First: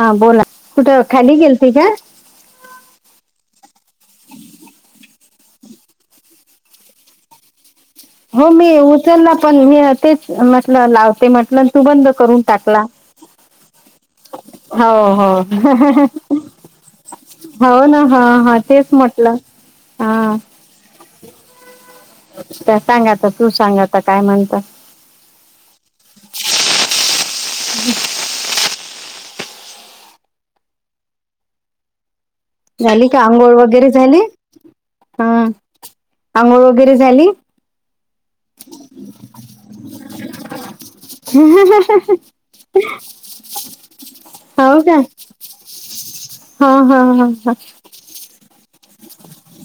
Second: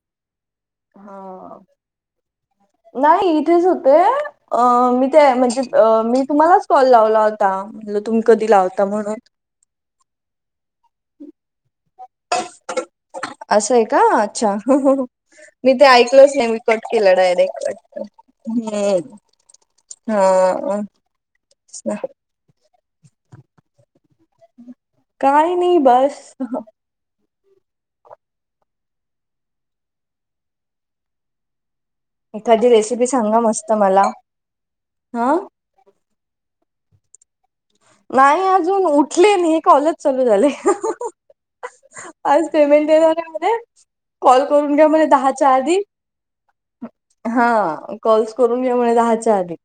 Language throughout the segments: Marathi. हा बोला कुठं खाली हा गेलती का नाही इथेच होते अ मी ते म्हणजे मी तुम्हालाच कॉल लावला म्हण तम हो कधी मी लावता म्हणून उचलला पण मी तेच म्हटलं लावते म्हटल तू बंद करून टाकला असं आहे का अच्छा हो हो मी ते ऐकलच नाही मी कट केलं डायरेक्ट हो ना वाटतं. हा हा तेच हम्म म्हटलं हा त्या सांगाात तू सांगाता काय म्हणता काय नाही बस हम् एखादी रेसिपी झाली का सांगा आंघोळ मस्त वगैरे मला झाले हा आंघोळ वगैरे झाली नाही अजून उठले नाही हे कॉलेज चालू झाले आज पेमेंट येणार मध्ये कॉल हो करून घ्या का म्हणे दहाच्या आधी हा हा ह ह ह कॉल्स करून घ्या म्हणे दहाच्या अधिक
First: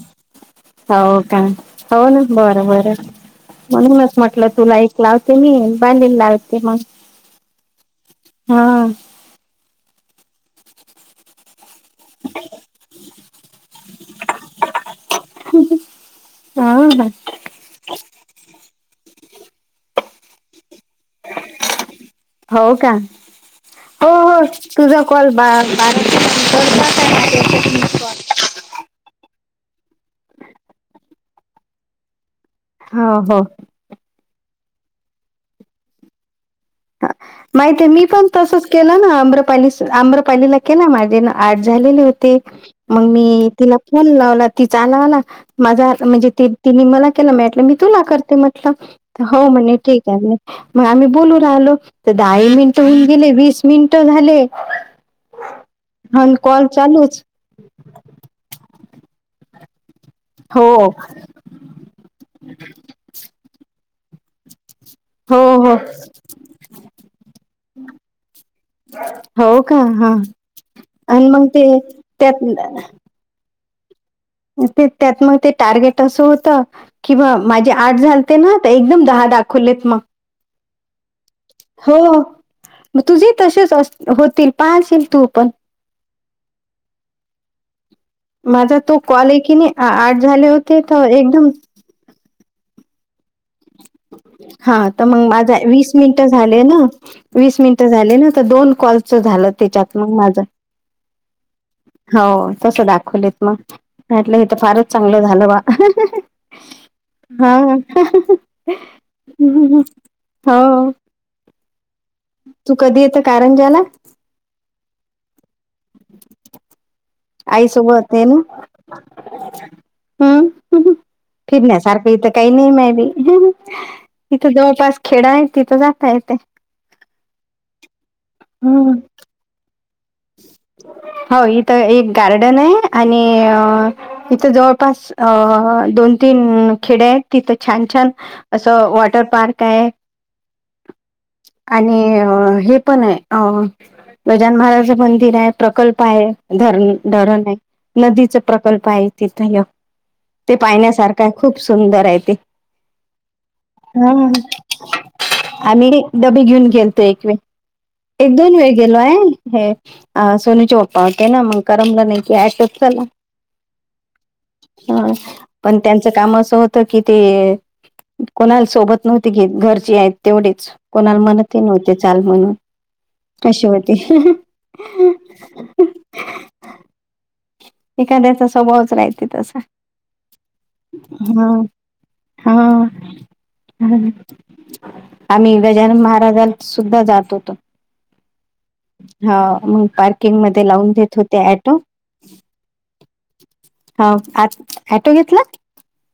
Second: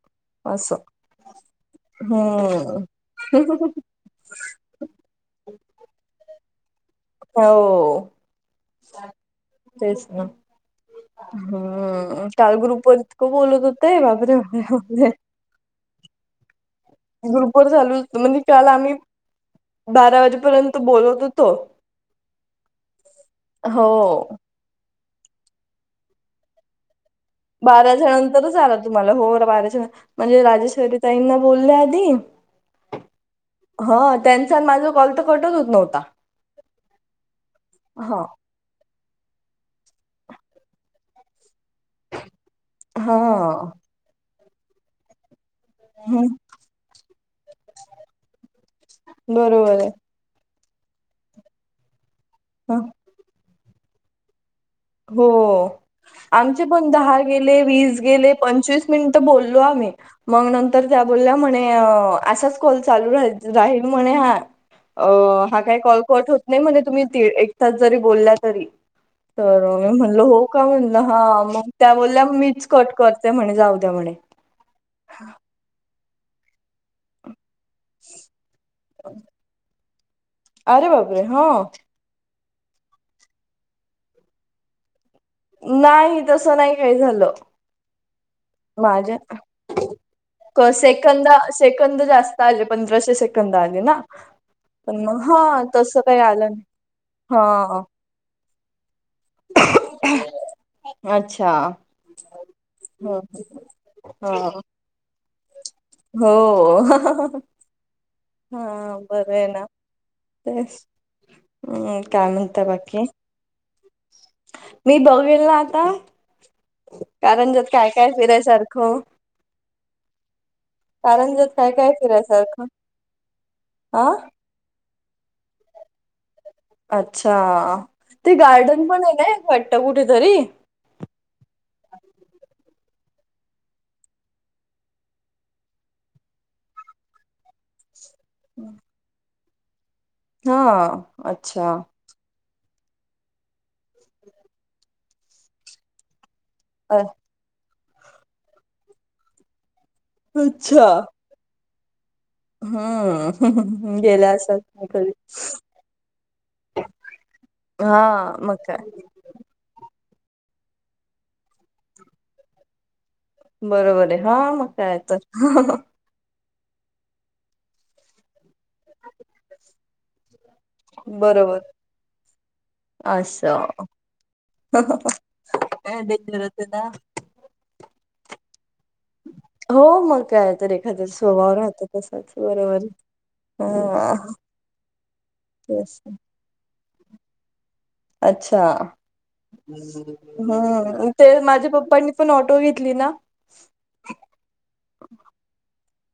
हो का हो ना बरं हम्म. बरं म्हूनच म्हटलं तुला एकक लावते मी बलेल लावते मग हो हा तेच ना हम् कालगरुपर त बोलत ते बापरे हा ग्रुपर चालू म्हणजे काल आम्ही बारा वाजेपर्यंत बोलत होतो हो का हो हो तुझा कॉल ब बारा जणांंतरच आला तुम्हाला हो बाराजण म्हणजे राजेश्वरी ताईंना बोलल्या आधी ह हो ह त्यांचा माझा कॉल तर कटत होत नव्हता माहिित आहे मी हा पण तसच केलं ना आम्रपाली आम्रपालीला केला माझे ना आठ झालेले होते मग मी हा तिला फोन लावला ती चालावला माझा म्हणजे हम्म तिने मला केला माटलं मी तू ना करते म्हटलं हो म्हणेणे बरोबर ठीक आहे मग आम्ही बोलू राहिलो तर दहाही मिनिट आहे. होऊन गेले वीस मिनिट झाले हो आणि आमचे कॉल पण दहा चालूच गे व गे पं मिन बोललो आम्ही मग हो नर ब म्हणे असाच कॉल चालू रा राहील म्हणे हा अ हो हा हो काही कॉल कट होत नाही म्हणजे तुम्ही एकतास जरी बोलला तरी, ब तर मी म्हणल, हो का म्हणलं हा मग ते त्या, बोललल्या त्यात मीच, कट करते म्हणे जाऊ द्या म्हणे. मं ते त्यात मग ते टार्गेट असं होतं. किं माझे आठ झालते ना एकदम दहा दाखवलेत मग. आरे बापररे हः हो तुझे तसेच अस, होतील पाहाशील तू पण. नाही तसं, नाही काही झालं. माझा तो माझ्या कॉल आहे की नाही आ झाले होते तर सेकंदे एकदम सेकंद जास्त आले पंधराशे सेकंद आले ना हा पण तर मग माझा हा वीस तसं काही मिनिटं आलं झाले नाही ना वीस हा. मिनट झाले ना तर दोन कॉल झालं त्याच्यात मग माझं अच्छा हो तस ह दाखवलेत मगटलं हे तर ह फारच चांगलं झालं बा हो हा हा बरं आहे ना तेच हो, काय म्हणता तू कधी बाकी येतं कारंजाला मी बघल ना आता कारंजात आई काय काय सोबतत न फिरायसारखं हम्म कारंजात काय काय फिरण्यासारखं इथं काही फिरायसारखं नाही मारी हा जवळपास खेड आहे तिथं जाता येते अच्छा ते गार्डन हम्म. पण आहे ना घट्ट कुठेतरी हो इथं एक गार्डन आहे आणि इथं जवळपास अ दोन तीन खेडे आहेत तिथं छान छान असं वॉटर पार्क आहे हः हं अच्छा आणि हे पण आहे अ, गजान महाराज मंदिर आहे. प्रकल्प आहे. धरण अ- धरण आहे नदीचा प्रकल्प आहे तिथं ते अच्छा पाहण्यासारखं काय खूप सुंदर आहे ते. हम्म हा गेला असाल तुम्ही कधी आम्ही डबी घेऊन गेलतो एकवे. हा एक दोन मग वेळ काय गेलो आहे. हे सोनूचे पप्पा होते ना मग करमला नाही की, टच चला. बरोबर आहे हा, मग काय तर का होत की, ते कोणा सोबत. नव्हती घेत घरची आहेत तेवढेच, कोणाला म्हणत बरोबर नव्हते चाल म्हणून. अशवती, त खूप्पच, का डेंजरत ना. एखाद्याचा स्वभावच रायच. हो मग काय तर, एखाद्या हा स्वभाव राहत तसाच हा बरोबर हं आ. आम्ही गजानन महाराज सुद्धा जात होतो. अच्छा हा मग पार्किंग मध्ये लावून हम्म देत ते होते माझ्या ऑटो पप्पनी पण ऑटो घेतली ना. हा आ, ॲटो घेतला.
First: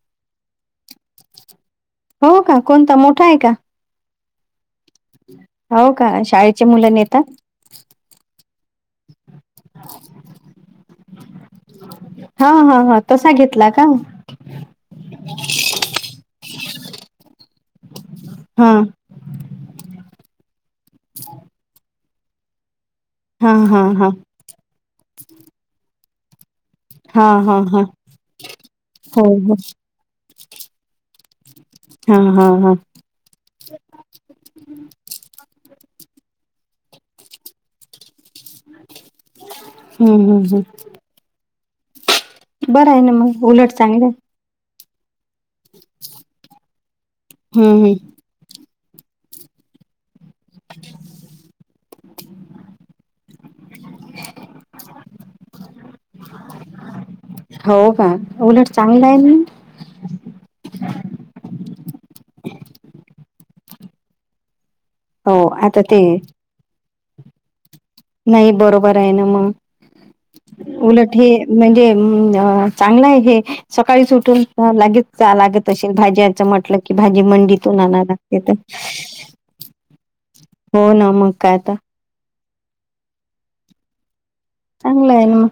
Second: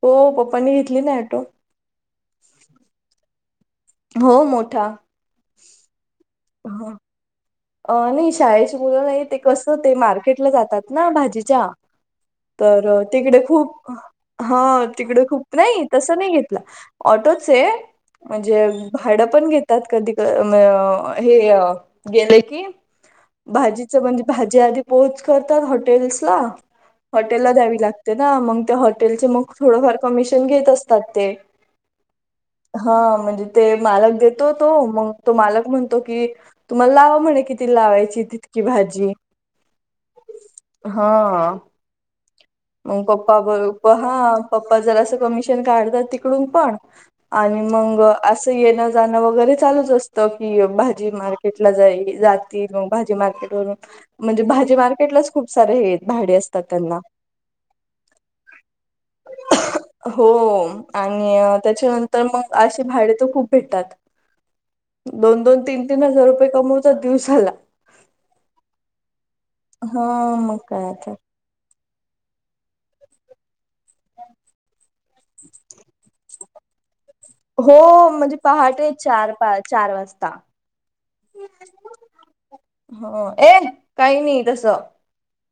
हो पप्पपानी घेतली नाही ॲटो. हो का कोणता मोठा आहे का? हो मोठा हो का शाळेचे मुलं नेतात. अ नाही शाळेची मुलं नाही ते कसं, ते मार्केटला जातात ना भाजीच्या. हा हा हा तर तसा तिकडे घेतला का खूप हा तिकड खूप नाही तसं नाही., घेतला ऑटोच आहे म्हणजे हा झाडं पण घेतात, कधी हे गेले की हा हा भाजीच हा म्हणजे भाजी आधी पोहोच करतात हॉटेल्स ला. हा हॉटेल ला हा द्यावी हा लागते ना मग त्या हो हॉटेलचे मग हो थोडंफार कमिशन घेत असतात ते हा हा हा. हा म्हणजे ते मालक देतो तो मग तो मालक म्हणतो की तुम्हाला लावा म्हणे. किती लावायची तितकी भाजी हम्म हम्म हम्म हा. बरं आहे मग ना पापा उलट बरोबर चांगलं आहे. ह्. पप्पा जरास असं कमिशन काढतात तिकडून पण आणि हम्म हम्म मग असं येणं जाणं वगैरे, चालूच असतं की, भाजी मार्केटला जाई जात. भाजी मार्केट वरून म्हणजे, भाजी मार्केटलाच, खूप सारे हे भाडे असतात त्यांना. हो का उलट चांगलं आहे. हो आणि त्याच्यानंतर मग असशी भाडे त खूप भेटतात. हो दोन दोन आता तीन ते तीन हजार रुपये कमवता दिवस झाला. नाही बरोबर आहे ना मग हा मग काळच उलट हे म्हणजे चांगलं आहे हे सकाळी सुठून लागेच. ला त भाजीचं म्हट की भाजी मं. हो म्हणजे पहाटे चार पा चार वाजता. हो ना मग काय आता. ह ए काही नाही तसं चांगलंय मग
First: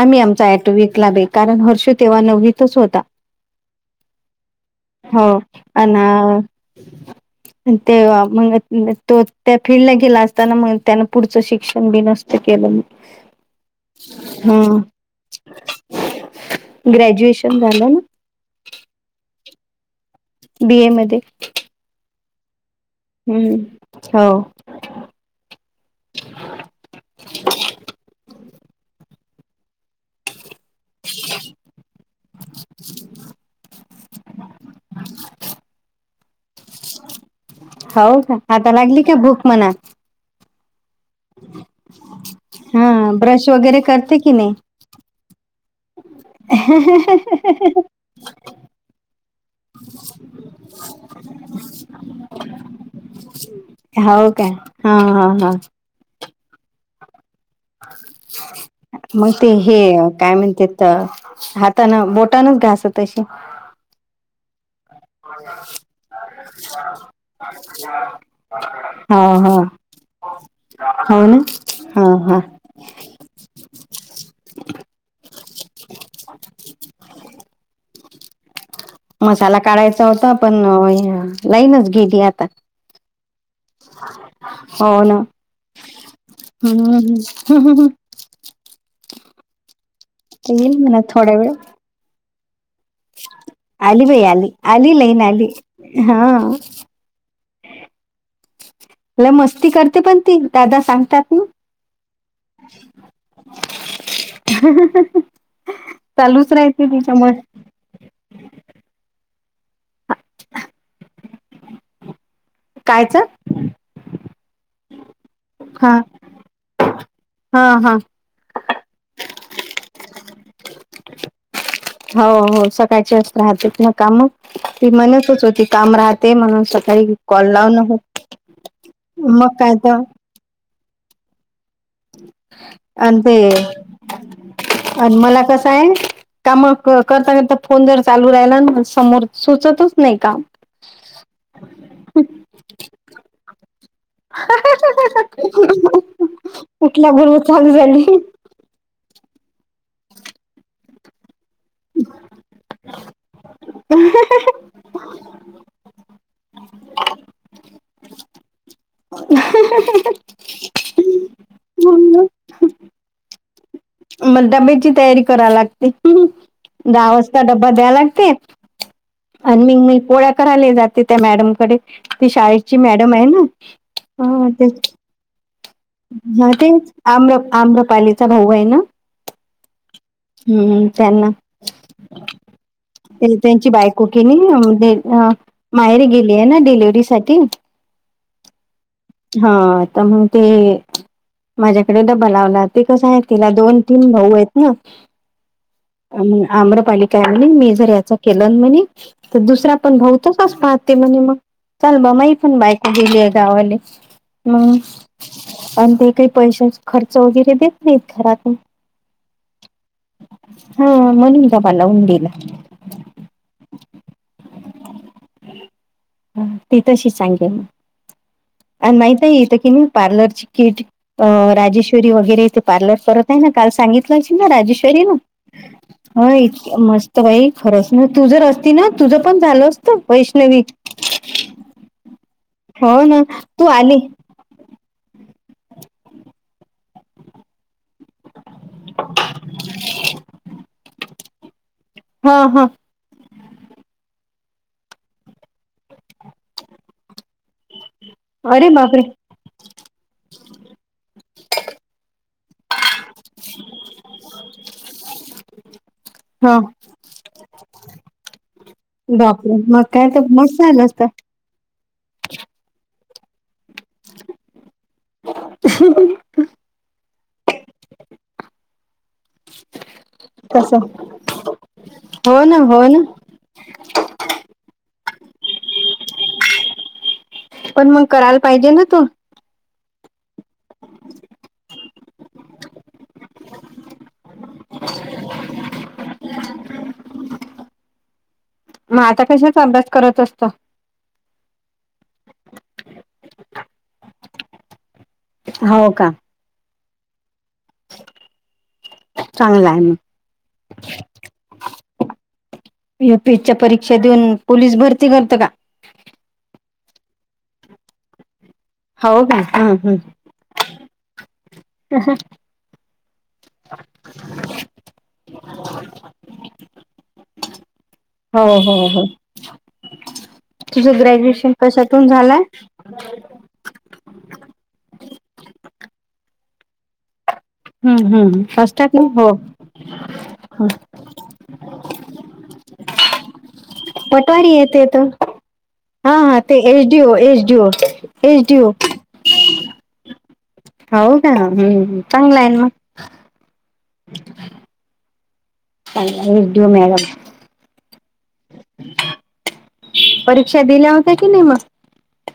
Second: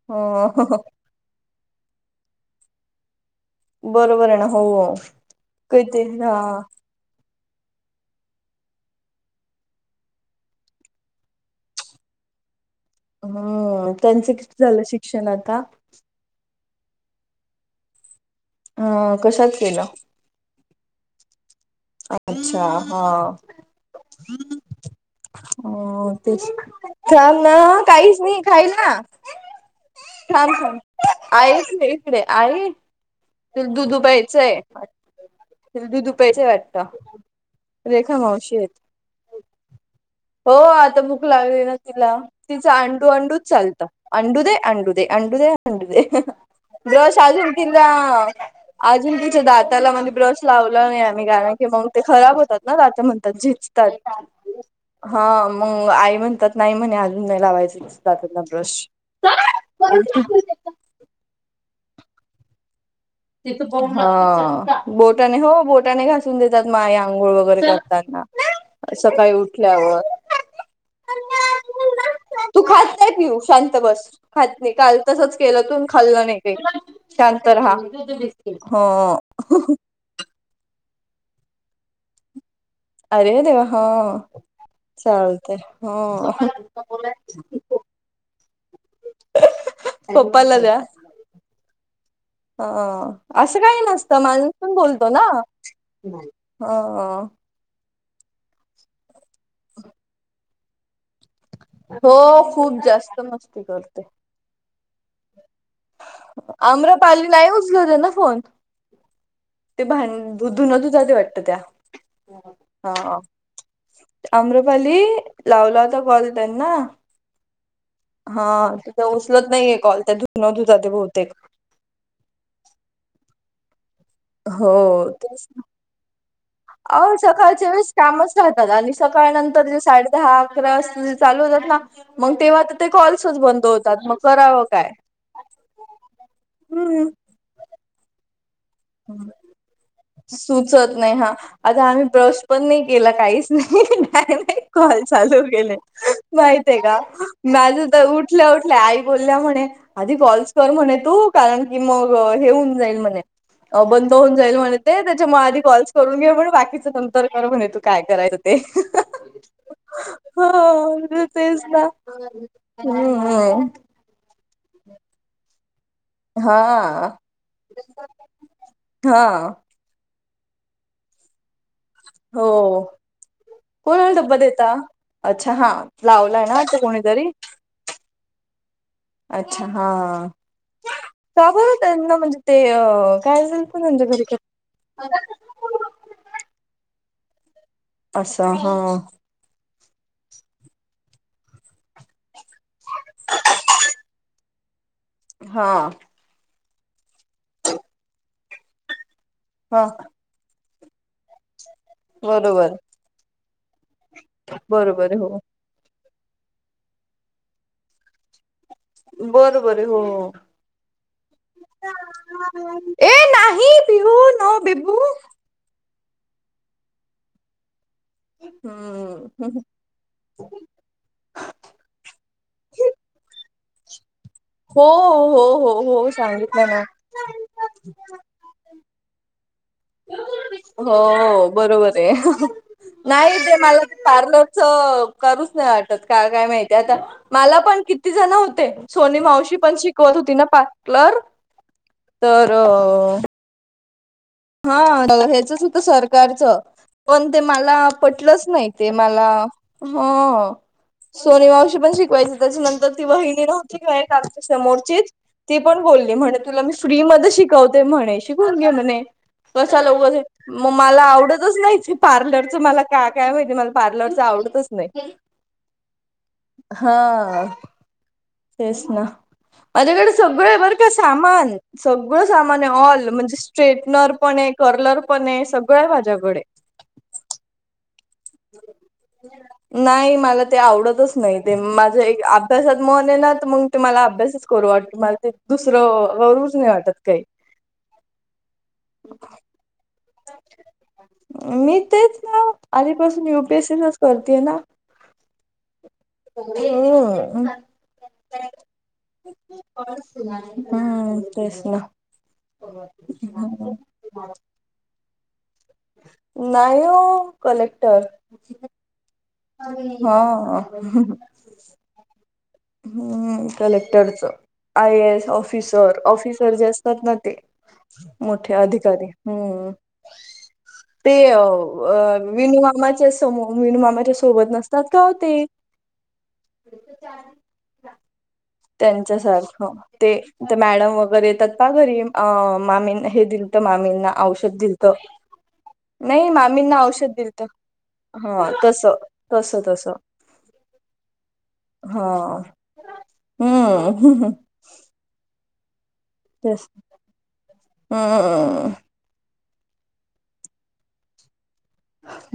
आम्ही आमचा टो वीक ला बे कारण हर्ष तेव्हा नव्हतच होता. बरोबर आहे ना हो हो अ कती हा ते मग तो त्या फील्डला गेला असताना मग त्यान पुढचं शिक्षण बी नसत केलं मग हम्म त्यांचं कि हा झालं शिक्षण आता? ग्रॅज्युएशन झालं ना? ह् कशाचत केलं. बी ए मध्ये अच्छा. हा ह् हो. हो तेच चालं ना काहीच नाही खायला. छान छान आईच ना इकडे आई तु दुधुपियाचं दुधुपियाचंय आता हवं का आता लागली का भूक मना हो आता बूक लागली ना तिला तिचा हा अंडू अंडू ब्रश वगैरे चालतं करते की अंडू नाही दे अंडू दे. अंडू दे अंडू दे दिवस अजून ति अजून तिचे दात त्याला म ब्रश लावला नाही आम्ही कारण की मग ते खराब होतात ना त्याता म्हणतात झिजतात. हवं काय? हा मग आई म्हणतात नाही म्हणे अजून नाही लावायचं. दातांना ब्रश. मग ते हे काय म्हणत्यात. हातानं बोटानंच घास तशी हा. बोटाने हो बोटाने घासून देतात माय अंघोळ वगैरे करताना. हो सकाळी हो उठल्यावर हो ना हा हा. तू खात नाहीय पिऊ शांत बस खात नाही काल तसच केलं तून खाल्लं नाही काही शांत राहा. जाऊदे बाई हो ओ. मसाला काढायचा होता पण लाईनच गेली आता अरे देवा हा. हो ना चालत हो. हम्म पपाला येईल द्या म्हणा थोड्या वेळ ह्. असं काही आली बाई नसतं आली माणूस पण आली बोलतो लाईन ना आली हा ह्. म मस्ती करते पण ती दादा सांग. त्या त. हो खूप जास्त मस्ती करते चालूच राहायच आम्रपाली तुच्यामुळे नाही ना फोन. ते भांडधुन दुधा ते वाटत त्या कायच हा. अम्रपाली लावला हा होता कॉल त्यांना हा हा. हा तुझ उचलत नाहीये कॉल त्या धुन धुत असतील भवतेक हो हो सकाळच्या राहतात ना काम हो ती म्हणतच होती काम राह ते म्हणून सकाळी ओशो कॉल सकाळच्या लावून वेळेस होत कामच राहतात आणि सकाळ मग नंतर काय ज तर साडे दहा अकरा वाजता जे चालू होतात ना. मग तेव्हा तर ते कॉल्सच बंद होतात मग करावं काय? आणि मला कसं आहे काम करता करता फोन जर चालू राहिला ना हम्म समोर सुचतच नाही काम सुचत नाही हा. आता आम्ही ब्रश पण नाही केला काहीच नाही का नाही डायरेक्ट कॉल चालू केले. माहित आहे का उठल्याबरोबर चालू माझं झाली तर उठ. उठल्या उठल्या आई बोलल्या म्हणे आधी कॉल्स कर म्हणे तू कारण की मग हे होऊन जाईल म्हणे बंद होऊन जाईल म्ह ते त्याच्यामुळे आधी कॉल्स करून घे म्हण बाकीचं नंतर कर म्हणे तू काय करायचं ते हो तेच ना्. मग डब्याची तयारी करा लागते. ह् हा दहा वाजता डबबा द्या लागते हा आणि मी मी पोळ्या करायला जाते. ते त्या मॅडमकडे ती हो शाळेची मॅडम आहे कोणाला डब्बा ना ते देता अच्छा हा लावलाय हा ना वाटतं तेच कोणीतरी आम्र आम्रपालीचा भाऊ आहे ना. अच्छा हा. हम्म त्यांना काब त्यांना म्हणजे ते अ ते- काय झालत म्हजच्या घरी माहेर गेली आहे ना डिलिव्हरी साठी अचछा हा. हा तर मग ते माझ्याकडे डबल लावला ते कस आहे तिला दोन तीम भाऊ आहेत ना. हा. आम्रपालिका आहे म्ह मी जर याचा केलं म्हणे तर दुसरा हा पण त कस पाहते म्हणे मग चल बामाी पण बरोबर बायको गेली आहे गावाले हम् बरोबर हो आणि ते काही पैश खर्च वगैरे देत नाहीत घरातून. बरं बर हो. हा मनंग पाले. ए नाही पिहू न बेबू. ती तशी सांगे मग अ माहत आहे हम्म येत कि मी. पार्लर ची किट राजेश्वरी वगैरेथे पार्लर परत आहे ना काल सांगित. हो राजेश्वरी ना हो हो हो ह सांगितलं इतक ना मस्त भाई खरच ना तू जर अस त ना तुझं पण झाल असत वैष्णवी. ते हो ना नाही ते तू मला ते आली पार्लर. करूच नाही आटत का काय माहिती आता मला पण किती. ति जण होते सोनी मावशी पण शिकवत होती ना पटलर. हा तर हा अ हा ह्याचच होत सरकारचं पण ते मला. पटलंच नाही अरे ते बापरे मला,, हं,, सोनि मावशी पण शिकवायची,, त्याच्यानंतर ती बहिणी नव्हती किंवा एक काच्या समोरचीतऽ ती पण बोलली,, म्हणे हा तुला मी फ्री मध्ये शिकवते म्हणे,, शिकून घे म्हणे. बापरे! मग कशाला काय उगाच,, तर मस्त मग झालं मला असतं आवडतच नाही ते पार्लरचं,, मला का काय माहिती मला? पार्लर च आवडतच नाही. हां,, तेच ना,, माझ्याकडेचऽ सगळ य बर तसं. का सामान,,, सगळं, हो ना, सामान आहे. हो ना. ऑल,,, म्हणजे स्ट्रेटनरऽ पण एक,, कर्लर पण एक,, सगळ्या माज्याकडे. पण मग करायला पाहिजे ना तू नाही मला ते आवडतच नाही ते माझ एक अभ्यासात मन ये ना तर मग ते म्हाला अभ्यासच करू वाट मला ते दुसरं गूच नाही वाटत काही. मग आता कशाच अभ्यास करत असत. मी तेच ना आधपासून युपीएससीच करतेय ना. हो का. म [inaudible] चांगला आहे मग. हम् तेस. युपीएसच्या परीक्षा देऊन पोलीस भरती करत का. नाहीयो कलेक्टर. हो का. हं, हं. हा. हम्म कलेक्टरच I A S officer officer जे असतात ना ते. हो, मोठे हो, हो. अधिकारी हम्म. तुझं ते ग्रॅज्युएशन कशातून झालंय? विनिमाच्या समूह मन मामाच्या सोबत नसतात काओ तेऽ हम्म, हम्, त्यांच्या सारखं ते,, ते हं. मॅडम वगैरे येतात पहा घरी,, मामीना हे दिलंऽ त. मामींना,, पटवारी औषध येते दिलतं. तो. हां, नाही, हां. ते मामींना औषध एसडीओ, दिलतं.. एसडीओ, हां, एसडीओ. तस,, तस. तस. हो वका,, हम्, चांगलाय न मग. हम्,,, ह हह तेच विड्यू मेळमऽ हम्म परीक्षा दिल्या होत्या की नाही मग?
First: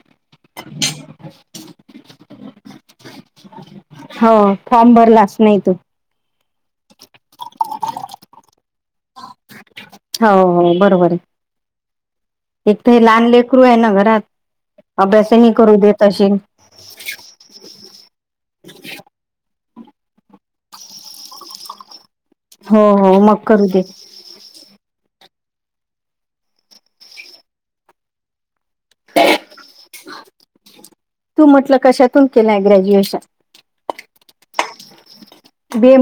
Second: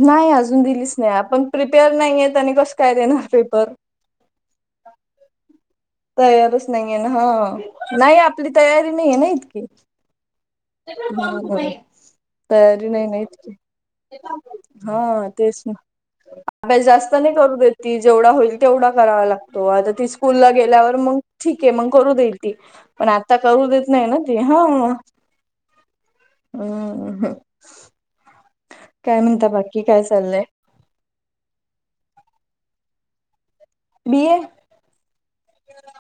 नाही, अजून दिलीच नाही, आपण प्रिपेअर नाहीय आणि कसं काय देणार? पेपर हो,, फॉर्म भरलाच नाही तो. तयारच नाही आहे ना,, हा,, नाही आपली तयारी नाही आहेे ना, इतकी. हो, हो, बरोबर [unintelligible] आहे एक तयारी तर हे नाही ना लहान इतकी, लेकरू आहे ना घरात हा अभ्यासही तेच ना. करू देत असेल अभ्यास जास्त नाही करू देत ती जेवढा होईल तेवढा करावा लागतो, आता ती स्कूलला गेल्यावर मग ठीक आहे मग करू देईल ती, हो पण हो आता मग करू दे देत नाही ना ती हां. अं हम्म! काय म्हणता बाकी काय चाललंय? तू म्हटलं कशातून केलाय ग्रॅज्युएशन? बी ए! बि ए मध